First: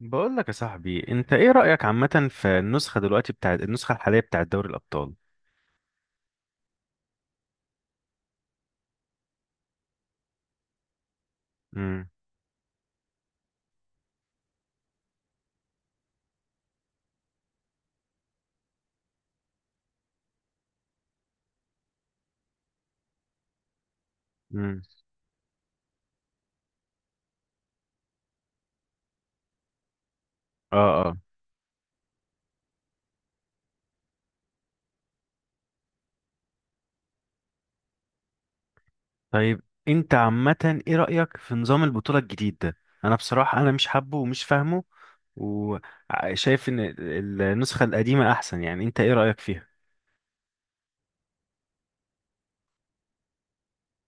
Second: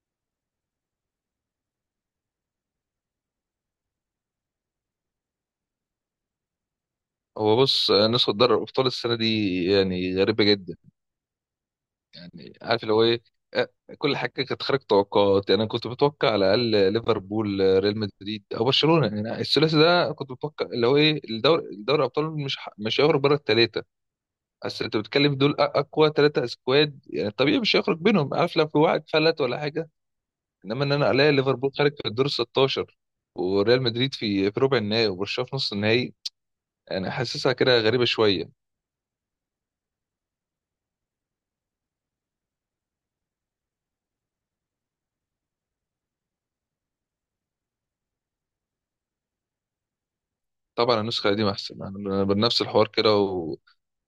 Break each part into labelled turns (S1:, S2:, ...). S1: بقول لك يا صاحبي، انت ايه رأيك عامة في النسخة دلوقتي بتاعت النسخة الحالية بتاعت دوري الأبطال؟
S2: هو بص نسخة دوري الأبطال السنة دي يعني غريبة جدا.
S1: امم.
S2: يعني عارف اللي هو إيه. آه، كل حاجة كانت خارج توقعات، يعني أنا كنت متوقع على الأقل ليفربول، ريال مدريد أو برشلونة. يعني الثلاثي ده كنت متوقع اللي هو إيه الدوري دوري الأبطال مش هيخرج بره التلاتة.
S1: امم.
S2: بس أنت بتتكلم دول أقوى تلاتة سكواد، يعني طبيعي مش هيخرج بينهم، عارف، لو في واحد فلت ولا حاجة.
S1: اه،
S2: إنما إن أنا
S1: اه.
S2: ألاقي ليفربول خارج في الدور 16، وريال مدريد في ربع النهائي، وبرشلونة في نص النهائي. يعني حاسسها كده غريبة شوية.
S1: طيب، انت عامة ايه رأيك في نظام البطولة الجديد ده؟ انا بصراحة انا مش حابه ومش فاهمه، وشايف ان النسخة القديمة احسن. يعني انت ايه رأيك فيها؟
S2: طبعا النسخة القديمة أحسن، يعني بنفس الحوار كده، و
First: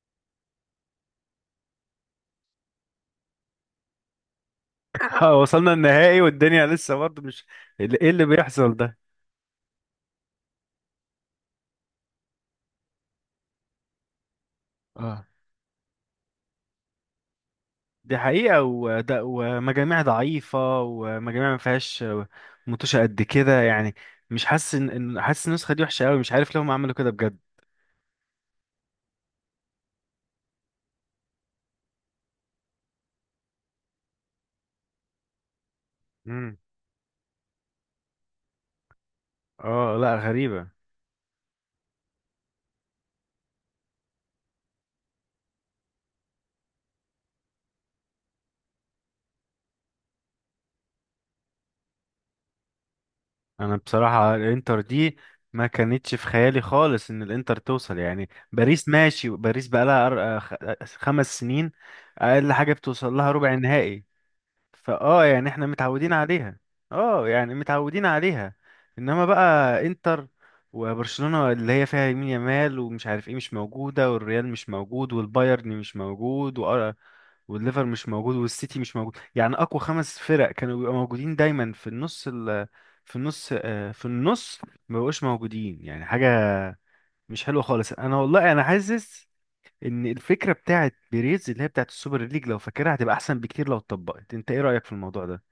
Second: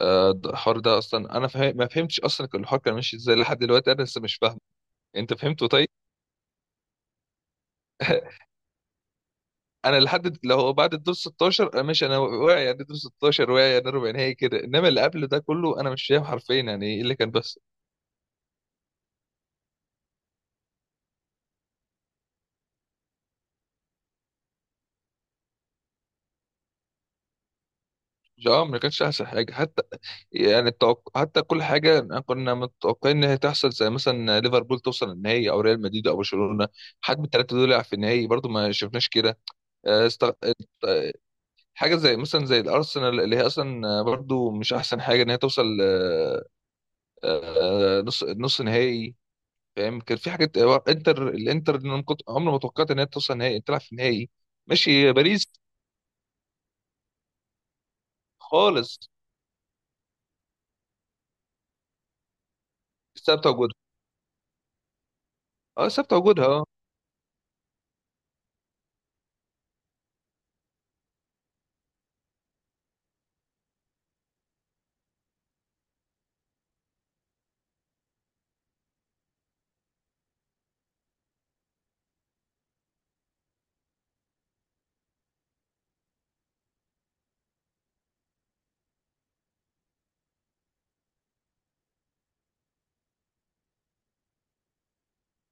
S2: الحوار ده أصلا أنا ما فهمتش أصلا كان الحوار كان ماشي إزاي. لحد دلوقتي أنا لسه مش فاهم. أنت فهمته
S1: وصلنا
S2: طيب؟
S1: النهائي والدنيا لسه برضه مش... ايه اللي بيحصل ده؟
S2: أنا لو بعد الدور 16 أنا ماشي، أنا واعي، يعني الدور 16 واعي، يعني ربع نهائي كده. إنما اللي
S1: اه،
S2: قبله ده كله أنا مش فاهم حرفيا يعني إيه اللي كان بس.
S1: دي حقيقة، وده ومجاميع ضعيفة ومجاميع ما فيهاش متوشة قد كده يعني. مش حاسس ان حاسس النسخة دي وحشة قوي، مش عارف ليه هم عملوا كده بجد.
S2: اه ما كانش أحسن حاجة حتى. يعني حتى كل حاجة كنا متوقعين إن هي تحصل، زي مثلا ليفربول توصل النهائي أو ريال مدريد أو
S1: امم
S2: برشلونة، حد من الثلاثة دول يلعب في النهائي، برضه ما شفناش كده.
S1: اه،
S2: آه،
S1: لا،
S2: است...
S1: غريبة.
S2: حاجه زي مثلا زي الارسنال، اللي هي اصلا برضو مش احسن حاجه ان هي توصل، نص نهائي، فاهم. كان في حاجات، الانتر، إن أنا كنت عمري ما توقعت ان هي توصل نهائي،
S1: انا
S2: تلعب في النهائي.
S1: بصراحة الانتر
S2: ماشي،
S1: دي
S2: باريس.
S1: ما كانتش في خيالي خالص ان الانتر توصل. يعني باريس،
S2: خالص.
S1: ماشي، باريس بقى لها 5 سنين، اقل حاجة بتوصل لها
S2: ثابته
S1: ربع
S2: وجودها.
S1: نهائي. فاه يعني احنا
S2: اه
S1: متعودين
S2: ثابته وجودها
S1: عليها.
S2: اه.
S1: اه يعني متعودين عليها. انما بقى انتر، وبرشلونة اللي هي فيها يمين يامال ومش عارف ايه مش موجودة، والريال مش موجود، والبايرن مش موجود، والليفر مش موجود، والسيتي مش موجود. يعني اقوى خمس فرق كانوا بيبقوا موجودين دايما في النص ال... في النص آه، في النص ما بقوش موجودين. يعني حاجة مش حلوة خالص. انا والله انا حاسس ان الفكره بتاعت بيريز، اللي هي بتاعت السوبر ليج، لو فاكرها، هتبقى احسن بكتير لو اتطبقت. انت ايه رايك في الموضوع ده؟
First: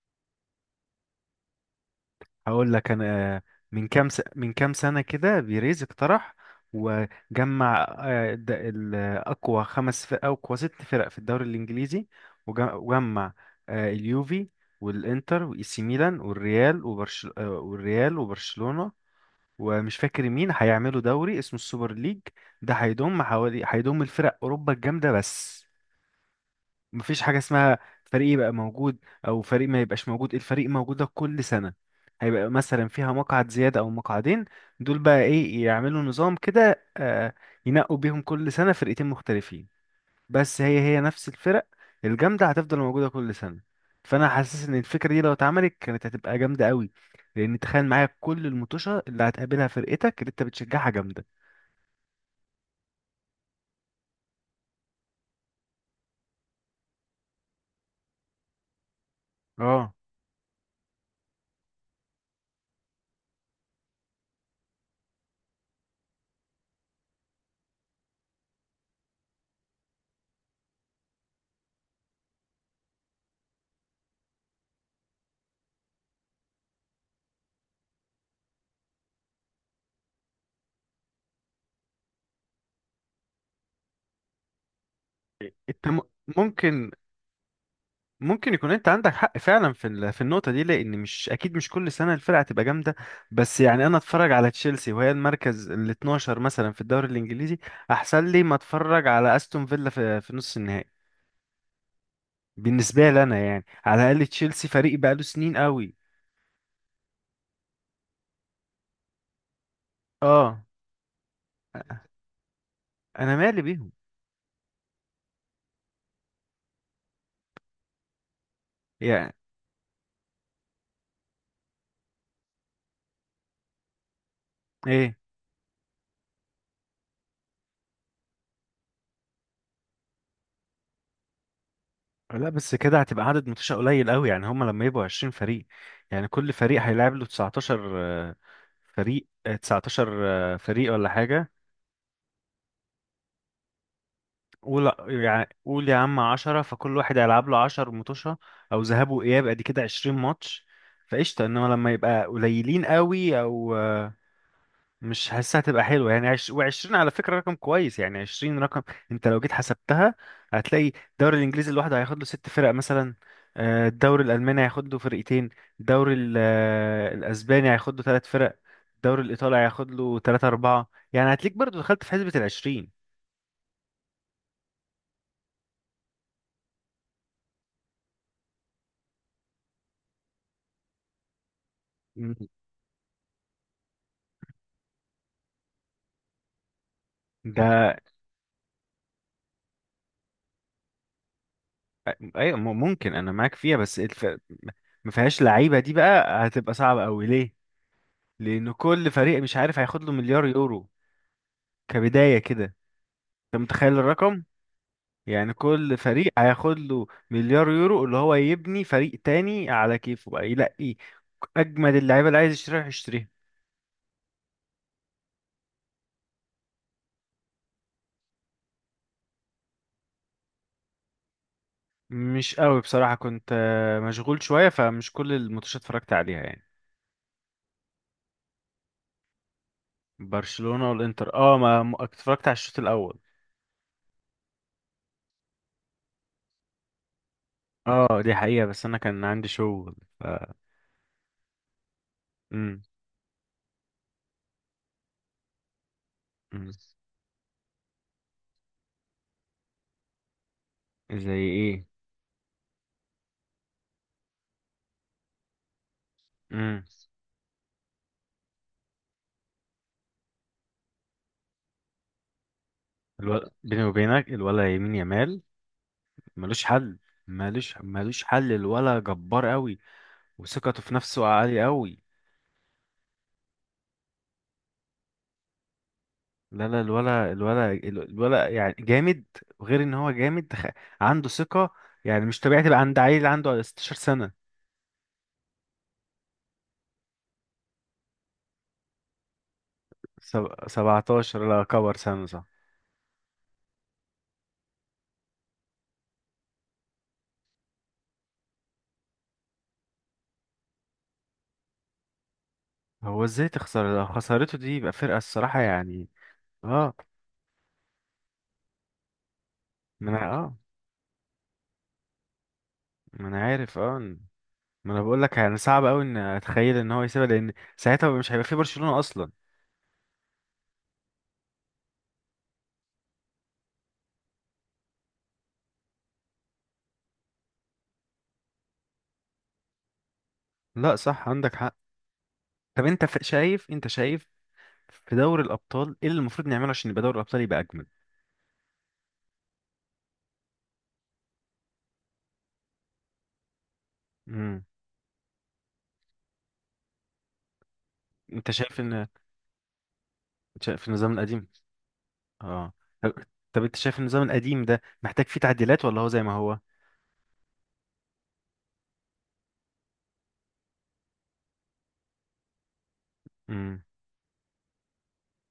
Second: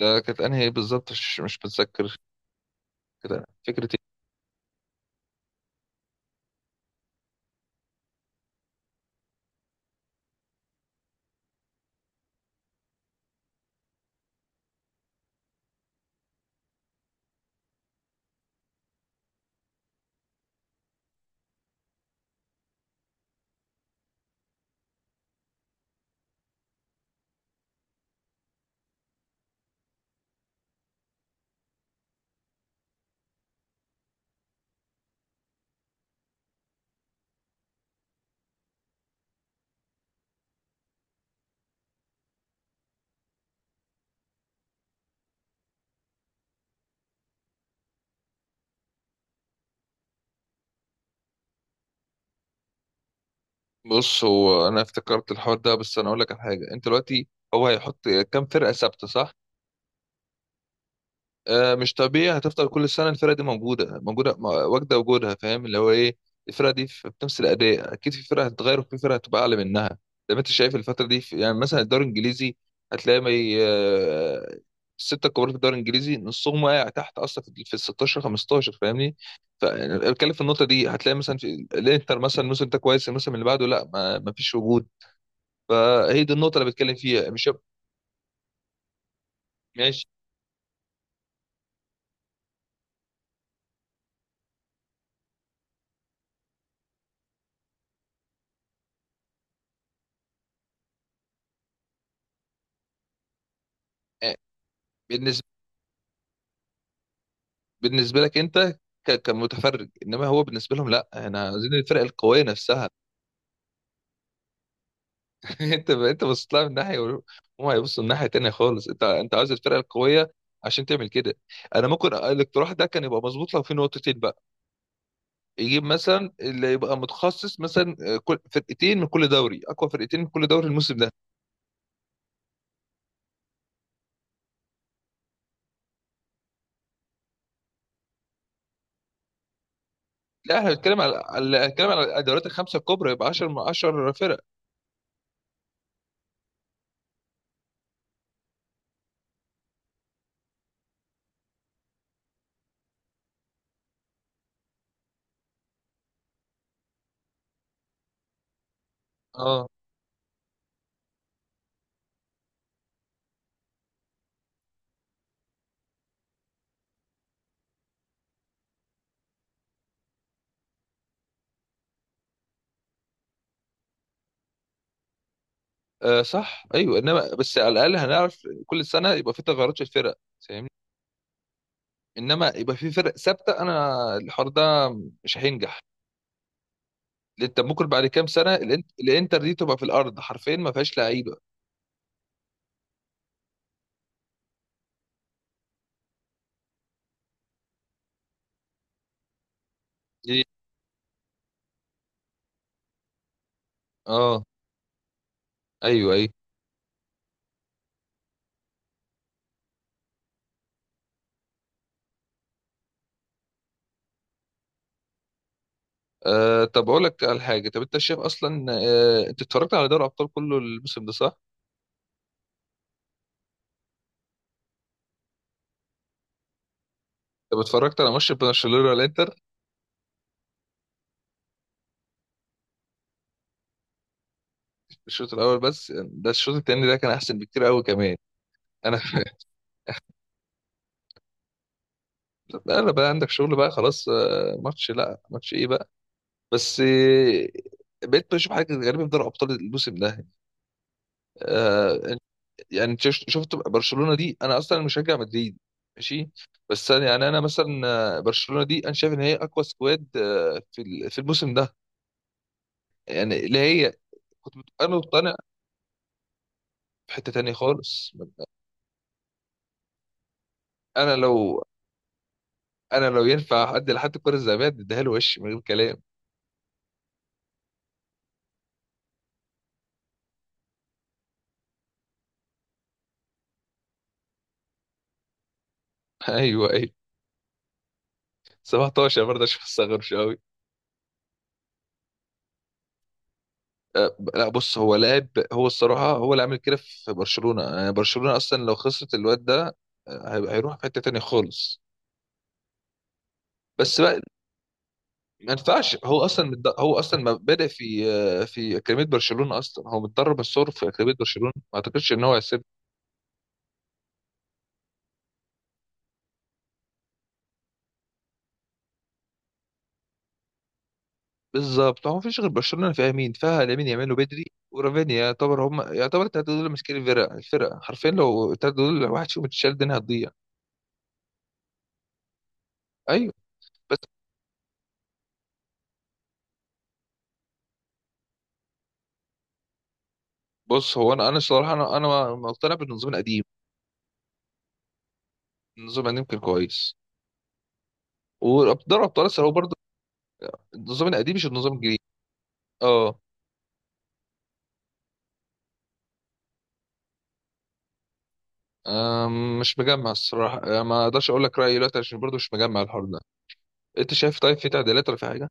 S2: ده كانت انهي بالظبط؟ مش متذكر.
S1: هقول لك انا.
S2: كده
S1: من
S2: فكرتي.
S1: من كام سنه كده بيريز اقترح وجمع، اقوى خمس فرق او اقوى ست فرق في الدوري الانجليزي، وجمع اليوفي والانتر واي سي ميلان والريال وبرشلونه، ومش فاكر مين، هيعملوا دوري اسمه السوبر ليج. ده هيضم حوالي، الفرق اوروبا الجامده بس. مفيش حاجة اسمها فريق يبقى موجود أو فريق ما يبقاش موجود. الفريق موجود ده كل سنة. هيبقى مثلا فيها مقعد زيادة أو مقعدين. دول بقى إيه يعملوا نظام كده، ينقوا بيهم كل سنة فرقتين مختلفين. بس هي هي نفس الفرق الجامدة هتفضل موجودة كل سنة. فأنا حاسس إن الفكرة دي لو اتعملت كانت هتبقى جامدة قوي، لأن تخيل معايا كل المطوشة اللي هتقابلها فرقتك اللي أنت بتشجعها جامدة.
S2: بص هو انا افتكرت الحوار ده، بس انا اقول لك على حاجه. انت دلوقتي هو هيحط كام فرقه ثابته، صح؟
S1: اه،
S2: مش طبيعي هتفضل كل سنه الفرقه دي موجوده موجوده، واجده وجودها، فاهم اللي هو ايه. الفرقه دي في بنفس الاداء، اكيد في فرقه هتتغير وفي فرقه هتبقى اعلى منها. زي ما انت شايف الفتره دي، في يعني مثلا الدوري الانجليزي هتلاقي ما ي- آه، السته الكبار في الدوري الانجليزي نصهم واقع تحت اصلا، في ال 16 15، فاهمني؟ فبتكلم في النقطه دي. هتلاقي مثلا في الانتر، مثلا الموسم ده كويس، الموسم اللي بعده لا، ما فيش وجود.
S1: أنت
S2: فهي دي النقطه اللي
S1: ممكن
S2: بتكلم فيها، مش
S1: ممكن يكون انت عندك حق فعلا في
S2: ماشي.
S1: في النقطه دي، لان مش اكيد مش كل سنه الفرقه هتبقى جامده. بس يعني انا اتفرج على تشيلسي وهي المركز ال 12 مثلا في الدوري الانجليزي احسن لي ما اتفرج على استون فيلا في نص النهائي. بالنسبه لي انا، يعني على الاقل تشيلسي فريق بقاله سنين قوي.
S2: بالنسبه لك انت كمتفرج، انما هو
S1: اه،
S2: بالنسبه لهم لا، احنا عايزين الفرق القويه نفسها.
S1: انا مالي بيهم.
S2: انت بصيت لها من ناحيه، وهم هيبصوا من ناحيه تانية خالص. انت
S1: يعني
S2: انت عايز الفرق القويه عشان تعمل كده. انا ممكن الاقتراح ده كان يبقى مظبوط لو في نقطتين بقى.
S1: ايه،
S2: يجيب مثلا اللي يبقى متخصص، مثلا كل فرقتين من كل دوري، اقوى فرقتين من كل دوري الموسم ده.
S1: لا بس كده هتبقى عدد ماتشات قليل قوي. يعني هما لما يبقوا 20 فريق، يعني كل فريق هيلعب له 19 فريق، 19
S2: لا احنا
S1: فريق
S2: بنتكلم
S1: ولا حاجة.
S2: بنتكلم على الدوريات الخمسه الكبرى، يبقى 10 من 10 فرق.
S1: قول قول يا عم عشرة، فكل واحد هيلعب له 10 متوشة أو ذهاب وإياب، أدي كده 20 ماتش، فقشطة. إنما لما يبقى قليلين قوي أو مش حاسسها هتبقى حلوة. يعني و20، على فكرة، رقم كويس. يعني 20 رقم أنت لو جيت
S2: اه.
S1: حسبتها، هتلاقي الدوري الإنجليزي لوحده هياخد له ست فرق مثلا، الدوري الألماني هياخد له فرقتين، الدوري الأسباني هياخد له ثلاث فرق، الدوري الإيطالي هياخد له تلاتة أربعة، يعني هتلاقيك برضو دخلت في حسبة الـ20.
S2: صح ايوه، انما بس على الاقل هنعرف كل سنه يبقى في تغيرات في الفرق، فاهمني؟
S1: مم.
S2: انما يبقى في فرق ثابته، انا الحوار ده مش هينجح، لأن انت ممكن
S1: ده،
S2: بعد كام سنه الانتر دي تبقى في الارض حرفيا، ما فيهاش لعيبه.
S1: ايوه، ممكن انا معاك فيها. بس ما فيهاش لعيبه دي بقى هتبقى صعبه قوي. ليه؟ لان كل فريق مش عارف هياخد له
S2: دي-
S1: مليار يورو كبدايه كده. انت متخيل الرقم؟
S2: اه
S1: يعني كل
S2: ايوه ايوه.
S1: فريق هياخد له مليار يورو، اللي هو يبني فريق تاني على كيفه، بقى يلاقي اجمد اللعيبه اللي عايز يشتريها يشتريها.
S2: آه طب اقول لك على حاجه. طب انت شايف اصلا، آه، انت اتفرجت على دوري ابطال كله الموسم ده، صح؟
S1: مش قوي بصراحه، كنت مشغول شويه، فمش كل الماتشات اتفرجت عليها يعني.
S2: طب اتفرجت على ماتش برشلونه الانتر؟
S1: برشلونه والانتر، اه، اتفرجت على الشوط الاول.
S2: الشوط الاول بس ده، الشوط التاني ده كان احسن بكتير قوي كمان.
S1: اه، دي حقيقه بس انا
S2: انا
S1: كان عندي شغل.
S2: لا
S1: امم
S2: لا بقى عندك شغل بقى، خلاص، ماتش لا ماتش ايه بقى.
S1: امم
S2: بس بقيت بشوف حاجه غريبه في دوري ابطال الموسم ده.
S1: زي ايه؟
S2: آه، يعني انت شفت برشلونه دي. انا اصلا مشجع مدريد، ماشي،
S1: امم
S2: بس أنا يعني انا مثلا برشلونه دي انا شايف ان هي اقوى سكواد في في الموسم ده. يعني اللي
S1: بيني
S2: هي
S1: وبينك الولا يمين
S2: انا مقتنع
S1: يمال ملوش حل.
S2: في حته تانية خالص.
S1: ملوش حل، الولا جبار قوي وثقته في
S2: انا
S1: نفسه
S2: لو
S1: عالي قوي.
S2: انا لو ينفع ادي لحد الكره الذهبيه اديها له وش من غير كلام.
S1: لا، لا، الولا الولا الولا يعني جامد، وغير ان هو جامد عنده ثقة. يعني مش طبيعي تبقى عند عيل عنده 16 سنة.
S2: ايوه ايوه. 17 برضه عشان ما استغربش قوي.
S1: 17. لا كبر سنة، صح.
S2: لا بص، هو لاعب، هو الصراحه هو اللي عامل كده في برشلونه. يعني برشلونه اصلا لو خسرت الواد ده، هيروح في حته تانية خالص.
S1: هو ازاي تخسر؟
S2: بس
S1: لو
S2: بقى
S1: خسارته دي يبقى فرقة
S2: ما
S1: الصراحة
S2: ينفعش،
S1: يعني.
S2: هو اصلا
S1: اه،
S2: هو اصلا ما بادئ في في اكاديميه برشلونه اصلا، هو
S1: ما انا
S2: متدرب
S1: اه
S2: الصور في اكاديميه برشلونه. ما اعتقدش ان هو هيسيب.
S1: ما انا عارف، اه، ما انا بقول لك يعني صعب قوي ان اتخيل ان هو يسيبها، لان ساعتها مش هيبقى في برشلونة اصلا.
S2: بالظبط، هو ما فيش غير برشلونه. فيها مين؟ فيها لامين يامال وبدري ورافينيا. يعتبر، هم يعتبر التلاته دول ماسكين الفرقه. الفرقه حرفيا لو التلاته دول واحد فيهم اتشال الدنيا هتضيع.
S1: لا، صح، عندك حق. طب انت
S2: ايوه
S1: شايف،
S2: بس.
S1: في دوري الابطال ايه اللي المفروض نعمله عشان يبقى دوري الابطال يبقى اجمل؟
S2: بص هو انا الصراحه انا مقتنع بالنظام القديم.
S1: امم
S2: النظام القديم كان كويس،
S1: انت
S2: ودوري ابطال اسيا هو برضه
S1: شايف
S2: النظام
S1: النظام
S2: القديم مش
S1: القديم.
S2: النظام الجديد.
S1: اه، طب،
S2: اه.
S1: طب انت شايف النظام القديم ده محتاج فيه تعديلات ولا هو زي ما هو؟
S2: آم، مش مجمع الصراحه، ما اقدرش اقول لك رايي دلوقتي عشان برضه مش مجمع الحوار ده. انت شايف طيب، في تعديلات ولا في حاجه؟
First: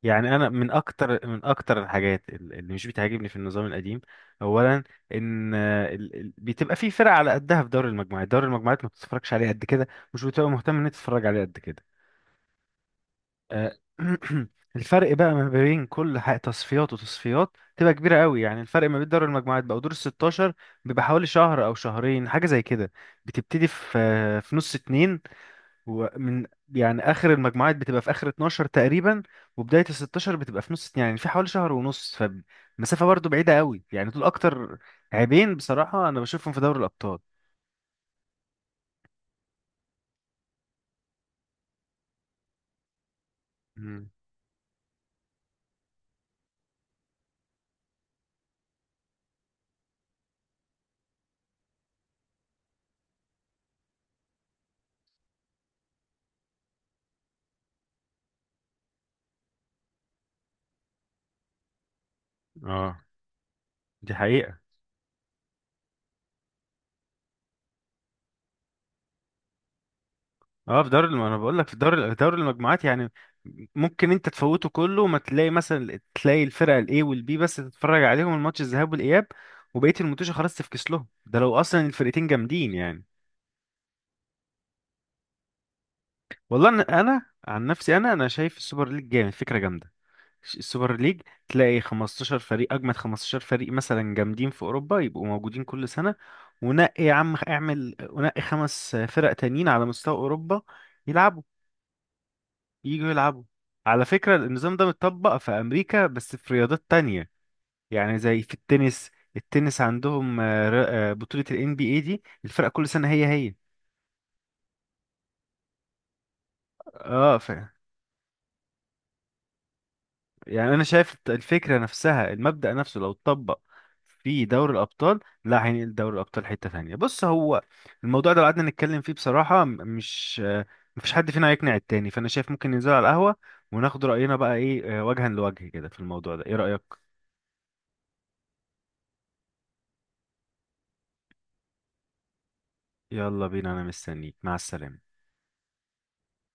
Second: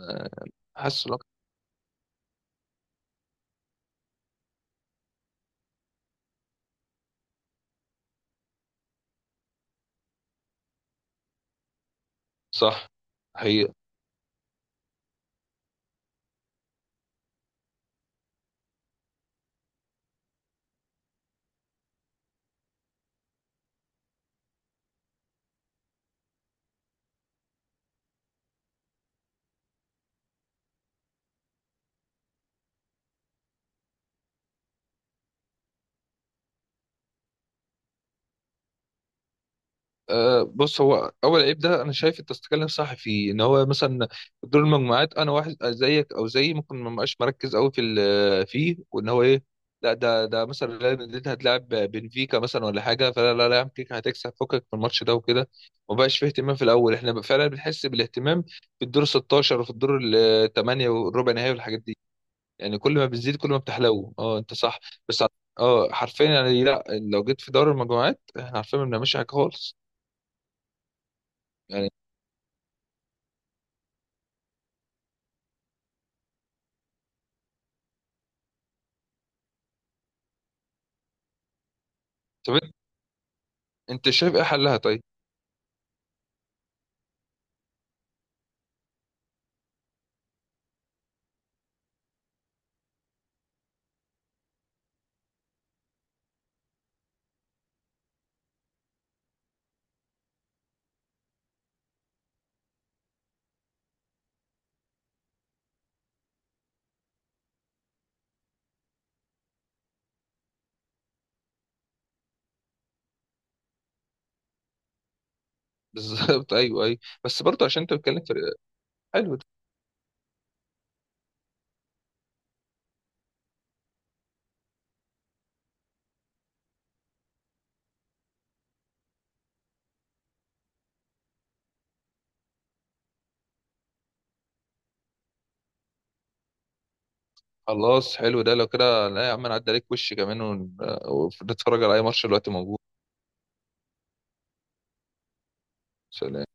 S2: آه،
S1: يعني انا من
S2: حاسس إن هو
S1: اكتر الحاجات اللي مش بتعجبني في النظام القديم: اولا، ان بتبقى في فرق على قدها في دوري المجموعات. دوري المجموعات ما بتتفرجش عليه قد كده، مش بتبقى مهتم ان انت تتفرج عليه قد كده.
S2: صح، حقيقة.
S1: آه، الفرق بقى ما بين كل تصفيات وتصفيات تبقى كبيره قوي. يعني الفرق ما بين دوري المجموعات بقى ودور ال 16 بيبقى حوالي شهر او شهرين حاجه زي كده. بتبتدي في نص اتنين، هو من يعني اخر المجموعات بتبقى في اخر 12 تقريبا، وبدايه ال 16 بتبقى في نص، يعني في حوالي شهر ونص. فمسافه برضو بعيده قوي يعني. دول اكتر عيبين بصراحه انا بشوفهم في دوري الابطال.
S2: أه بص، هو اول عيب ده انا شايف انت بتتكلم صح فيه، ان هو مثلا
S1: مم.
S2: دور المجموعات انا واحد زيك او زيي ممكن ما بقاش مركز قوي في فيه، وان هو ايه، لا ده مثلا ريال مدريد هتلاعب بنفيكا مثلا ولا حاجه، فلا لا لا يا عم، كيكا هتكسب فكك من الماتش ده وكده. ما بقاش فيه اهتمام في الاول. احنا بقى فعلا بنحس بالاهتمام في الدور 16 وفي الدور الثمانيه والربع نهائي والحاجات دي. يعني كل
S1: اه،
S2: ما بتزيد كل ما
S1: دي
S2: بتحلو. اه انت
S1: حقيقة.
S2: صح. بس اه حرفيا، يعني لا، لو جيت في دوري المجموعات احنا عارفين ما بنعملش حاجه خالص.
S1: اه، انا بقول لك في
S2: يعني.
S1: دوري المجموعات يعني ممكن انت تفوته كله، وما تلاقي مثلا تلاقي الفرقه الاي والبي بس، تتفرج عليهم الماتش الذهاب والاياب، وبقيه الماتش خلاص تفكس لهم، ده لو اصلا الفرقتين
S2: طب
S1: جامدين
S2: انت،
S1: يعني.
S2: أنت شايف ايه حلها طيب؟
S1: والله انا، عن نفسي، انا شايف السوبر ليج جامد. فكره جامده السوبر ليج. تلاقي 15 فريق، اجمد 15 فريق مثلا جامدين في اوروبا، يبقوا موجودين كل سنه. ونقي يا عم، اعمل ونقي خمس فرق تانيين على مستوى اوروبا، يلعبوا يجوا يلعبوا. على فكره النظام ده متطبق في امريكا بس في رياضات تانية. يعني زي في التنس عندهم بطوله ال NBA دي، الفرق كل سنه هي هي.
S2: بالظبط ايوه ايوه.
S1: اه،
S2: بس برضه عشان انت بتتكلم في، حلو ده.
S1: يعني انا شايف الفكره نفسها، المبدا نفسه لو اتطبق في دوري الابطال لا هينقل دوري الابطال حته ثانيه. بص، هو الموضوع ده لو قعدنا نتكلم فيه بصراحه م- مش آه، مفيش حد فينا هيقنع التاني. فانا شايف ممكن ننزل على القهوه وناخد راينا بقى ايه وجها لوجه كده في الموضوع ده. ايه رايك؟
S2: خلاص حلو ده لو كده. لا يا عم، نعدي عليك وش كمان ونتفرج على اي ماتش دلوقتي موجود.
S1: يلا بينا، انا مستنيك. مع السلامه.
S2: سلام.